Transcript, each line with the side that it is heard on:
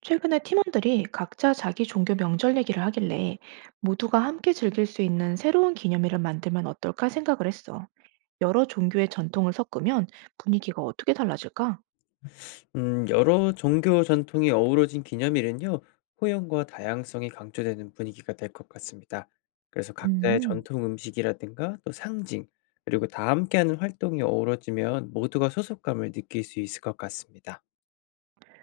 right: 최근에 팀원들이 각자 자기 종교 명절 얘기를 하길래 모두가 함께 즐길 수 있는 새로운 기념일을 만들면 어떨까 생각을 했어. 여러 종교의 전통을 섞으면 분위기가 어떻게 달라질까?
left: 여러 종교 전통이 어우러진 기념일은요, 호연과 다양성이 강조되는 분위기가 될 것 같습니다. 그래서 각자의
right: 음,
left: 전통 음식이라든가 또 상징, 그리고 다 함께하는 활동이 어우러지면 모두가 소속감을 느낄 수 있을 것 같습니다.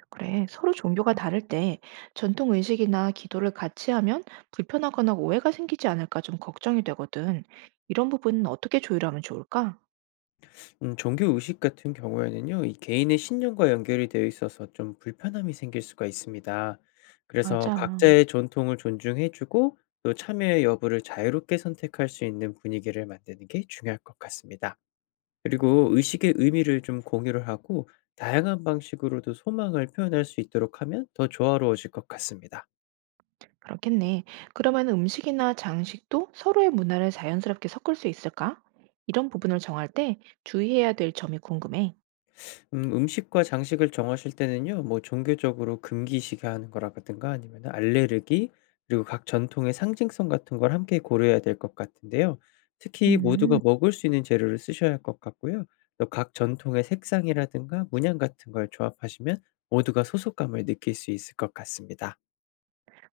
right: 그래. 서로 종교가 다를 때 전통 의식이나 기도를 같이 하면 불편하거나 오해가 생기지 않을까 좀 걱정이 되거든. 이런 부분은 어떻게 조율하면 좋을까?
left: 종교 의식 같은 경우에는요, 이 개인의 신념과 연결이 되어 있어서 좀 불편함이 생길 수가 있습니다. 그래서
right: 맞아.
left: 각자의 전통을 존중해주고 또 참여의 여부를 자유롭게 선택할 수 있는 분위기를 만드는 게 중요할 것 같습니다. 그리고 의식의 의미를 좀 공유를 하고 다양한 방식으로도 소망을 표현할 수 있도록 하면 더 조화로워질 것 같습니다.
right: 그렇겠네. 그러면 음식이나 장식도 서로의 문화를 자연스럽게 섞을 수 있을까? 이런 부분을 정할 때 주의해야 될 점이 궁금해.
left: 음식과 장식을 정하실 때는요, 뭐 종교적으로 금기시게 하는 거라든가 아니면 알레르기, 그리고 각 전통의 상징성 같은 걸 함께 고려해야 될 것 같은데요. 특히 모두가
right: 음,
left: 먹을 수 있는 재료를 쓰셔야 할 것 같고요. 또 각 전통의 색상이라든가 문양 같은 걸 조합하시면 모두가 소속감을 느낄 수 있을 것 같습니다.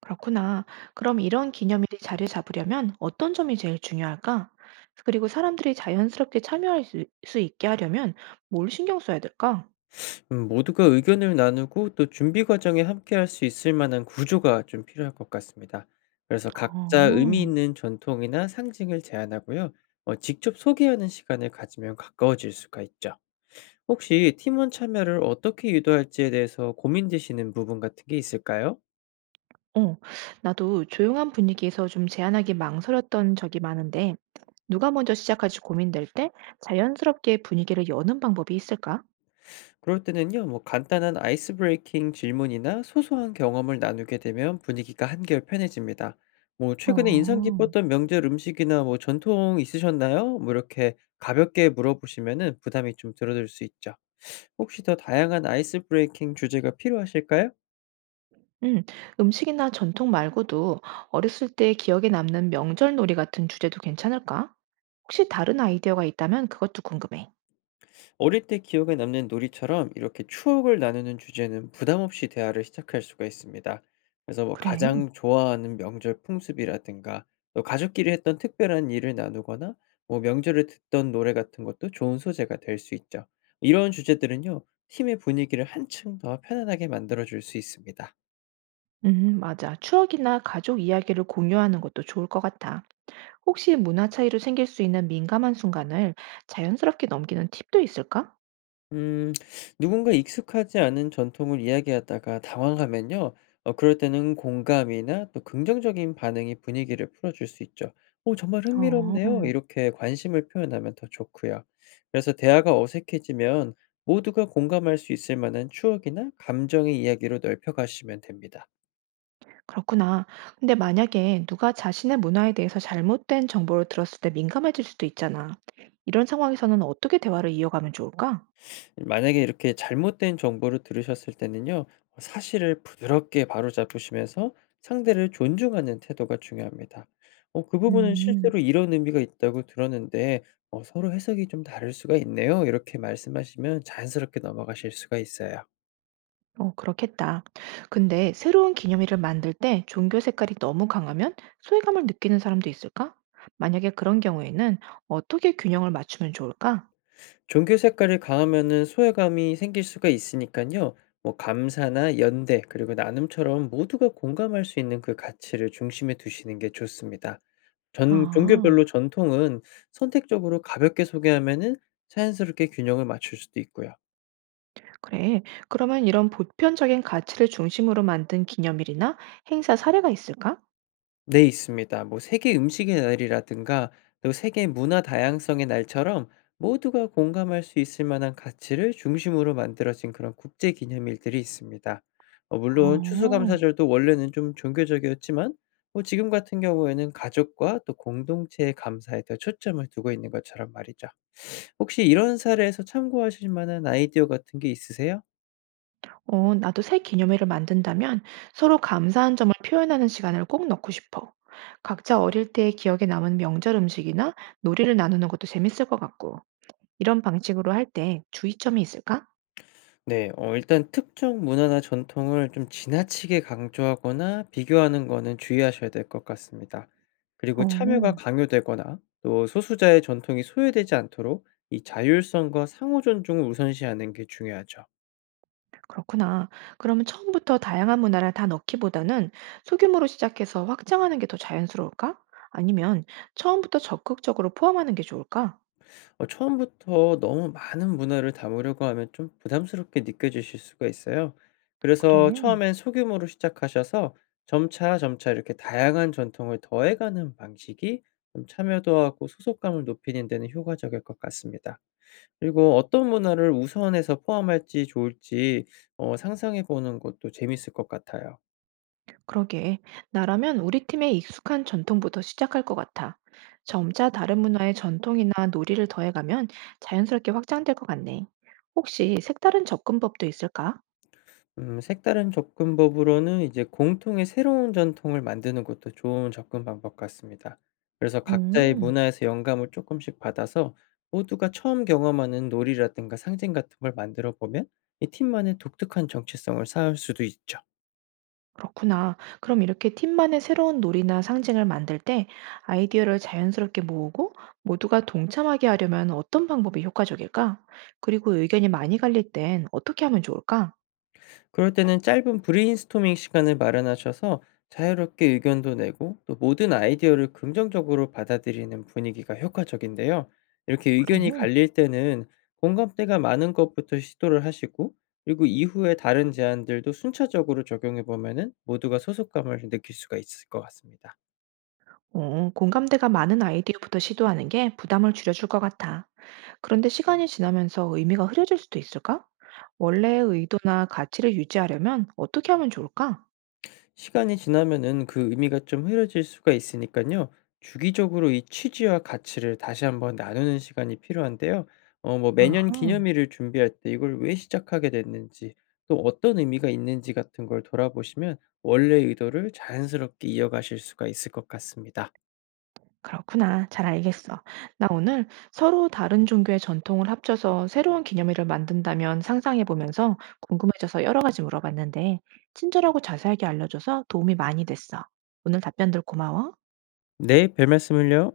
right: 그렇구나. 그럼 이런 기념일이 자리 잡으려면 어떤 점이 제일 중요할까? 그리고 사람들이 자연스럽게 참여할 수 있게 하려면 뭘 신경 써야 될까?
left: 모두가 의견을 나누고 또 준비 과정에 함께할 수 있을 만한 구조가 좀 필요할 것 같습니다. 그래서 각자 의미
right: 어,
left: 있는 전통이나 상징을 제안하고요. 직접 소개하는 시간을 가지면 가까워질 수가 있죠. 혹시 팀원 참여를 어떻게 유도할지에 대해서 고민되시는 부분 같은 게 있을까요?
right: 어, 나도 조용한 분위기에서 좀 제안하기 망설였던 적이 많은데, 누가 먼저 시작할지 고민될 때 자연스럽게 분위기를 여는 방법이 있을까?
left: 그럴 때는요, 뭐 간단한 아이스 브레이킹 질문이나 소소한 경험을 나누게 되면 분위기가 한결 편해집니다. 뭐
right: 어.
left: 최근에 인상 깊었던 명절 음식이나 뭐 전통 있으셨나요? 뭐 이렇게 가볍게 물어보시면은 부담이 좀 줄어들 수 있죠. 혹시 더 다양한 아이스 브레이킹 주제가 필요하실까요?
right: 음. 음식이나 전통 말고도 어렸을 때 기억에 남는 명절 놀이 같은 주제도 괜찮을까? 혹시 다른 아이디어가 있다면 그것도 궁금해.
left: 어릴 때 기억에 남는 놀이처럼 이렇게 추억을 나누는 주제는 부담 없이 대화를 시작할 수가 있습니다. 그래서 뭐
right: 그래.
left: 가장 좋아하는 명절 풍습이라든가 또 가족끼리 했던 특별한 일을 나누거나 뭐 명절에 듣던 노래 같은 것도 좋은 소재가 될 수 있죠. 이런 주제들은요, 팀의 분위기를 한층 더 편안하게 만들어줄 수 있습니다.
right: 맞아. 추억이나 가족 이야기를 공유하는 것도 좋을 것 같아. 혹시 문화 차이로 생길 수 있는 민감한 순간을 자연스럽게 넘기는 팁도 있을까?
left: 음, 누군가 익숙하지 않은 전통을 이야기하다가 당황하면요. 그럴 때는 공감이나 또 긍정적인 반응이 분위기를 풀어줄 수 있죠. 오, 정말
right: 어,
left: 흥미롭네요. 이렇게 관심을 표현하면 더 좋고요. 그래서 대화가 어색해지면 모두가 공감할 수 있을 만한 추억이나 감정의 이야기로 넓혀가시면 됩니다.
right: 그렇구나. 근데 만약에 누가 자신의 문화에 대해서 잘못된 정보를 들었을 때 민감해질 수도 있잖아. 이런 상황에서는 어떻게 대화를 이어가면 좋을까?
left: 만약에 이렇게 잘못된 정보를 들으셨을 때는요. 사실을 부드럽게 바로잡으시면서 상대를 존중하는 태도가 중요합니다. 그 부분은
right: 음.
left: 실제로 이런 의미가 있다고 들었는데 서로 해석이 좀 다를 수가 있네요." 이렇게 말씀하시면 자연스럽게 넘어가실 수가 있어요.
right: 어, 그렇겠다. 근데 새로운 기념일을 만들 때 종교 색깔이 너무 강하면 소외감을 느끼는 사람도 있을까? 만약에 그런 경우에는 어떻게 균형을 맞추면 좋을까?
left: 종교 색깔이 강하면은 소외감이 생길 수가 있으니까요, 뭐 감사나 연대 그리고 나눔처럼 모두가 공감할 수 있는 그 가치를 중심에 두시는 게 좋습니다. 전
right: 아,
left: 종교별로 전통은 선택적으로 가볍게 소개하면은 자연스럽게 균형을 맞출 수도 있고요.
right: 그래. 그러면 이런 보편적인 가치를 중심으로 만든 기념일이나 행사 사례가 있을까?
left: 네, 있습니다. 뭐 세계 음식의 날이라든가 또 세계 문화 다양성의 날처럼 모두가 공감할 수 있을 만한 가치를 중심으로 만들어진 그런 국제 기념일들이 있습니다. 물론
right: 어,
left: 추수감사절도 원래는 좀 종교적이었지만 뭐 지금 같은 경우에는 가족과 또 공동체의 감사에 더 초점을 두고 있는 것처럼 말이죠. 혹시 이런 사례에서 참고하실 만한 아이디어 같은 게 있으세요?
right: 어, 나도 새 기념일을 만든다면 서로 감사한 점을 표현하는 시간을 꼭 넣고 싶어. 각자 어릴 때의 기억에 남은 명절 음식이나 놀이를 나누는 것도 재밌을 것 같고. 이런 방식으로 할 때 주의점이 있을까?
left: 네. 일단 특정 문화나 전통을 좀 지나치게 강조하거나 비교하는 거는 주의하셔야 될 것 같습니다. 그리고
right: 어,
left: 참여가 강요되거나 또 소수자의 전통이 소외되지 않도록 이 자율성과 상호 존중을 우선시하는 게 중요하죠.
right: 그렇구나. 그러면 처음부터 다양한 문화를 다 넣기보다는 소규모로 시작해서 확장하는 게 더 자연스러울까? 아니면 처음부터 적극적으로 포함하는 게 좋을까?
left: 처음부터 너무 많은 문화를 담으려고 하면 좀 부담스럽게 느껴지실 수가 있어요. 그래서
right: 그래.
left: 처음엔 소규모로 시작하셔서 점차 점차 이렇게 다양한 전통을 더해가는 방식이 좀 참여도하고 소속감을 높이는 데는 효과적일 것 같습니다. 그리고 어떤 문화를 우선해서 포함할지 좋을지 상상해 보는 것도 재밌을 것 같아요.
right: 그러게. 나라면 우리 팀의 익숙한 전통부터 시작할 것 같아. 점차 다른 문화의 전통이나 놀이를 더해가면 자연스럽게 확장될 것 같네. 혹시 색다른 접근법도 있을까?
left: 색다른 접근법으로는 이제 공통의 새로운 전통을 만드는 것도 좋은 접근 방법 같습니다. 그래서 각자의
right: 오.
left: 문화에서 영감을 조금씩 받아서 모두가 처음 경험하는 놀이라든가 상징 같은 걸 만들어 보면 이 팀만의 독특한 정체성을 쌓을 수도 있죠.
right: 그렇구나. 그럼 이렇게 팀만의 새로운 놀이나 상징을 만들 때 아이디어를 자연스럽게 모으고 모두가 동참하게 하려면 어떤 방법이 효과적일까? 그리고 의견이 많이 갈릴 땐 어떻게 하면 좋을까?
left: 그럴 때는 짧은 브레인스토밍 시간을 마련하셔서 자유롭게 의견도 내고 또 모든 아이디어를 긍정적으로 받아들이는 분위기가 효과적인데요. 이렇게 의견이
right: 그래.
left: 갈릴 때는 공감대가 많은 것부터 시도를 하시고 그리고 이후에 다른 제안들도 순차적으로 적용해 보면은 모두가 소속감을 느낄 수가 있을 것 같습니다.
right: 어, 공감대가 많은 아이디어부터 시도하는 게 부담을 줄여줄 것 같아. 그런데 시간이 지나면서 의미가 흐려질 수도 있을까? 원래의 의도나 가치를 유지하려면 어떻게 하면 좋을까?
left: 시간이 지나면은 그 의미가 좀 흐려질 수가 있으니까요, 주기적으로 이 취지와 가치를 다시 한번 나누는 시간이 필요한데요. 뭐 매년
right: 아하.
left: 기념일을 준비할 때 이걸 왜 시작하게 됐는지 또 어떤 의미가 있는지 같은 걸 돌아보시면 원래의 의도를 자연스럽게 이어가실 수가 있을 것 같습니다.
right: 그렇구나. 잘 알겠어. 나 오늘 서로 다른 종교의 전통을 합쳐서 새로운 기념일을 만든다면 상상해 보면서 궁금해져서 여러 가지 물어봤는데, 친절하고 자세하게 알려줘서 도움이 많이 됐어. 오늘 답변들 고마워.
left: 네. 별말씀을요.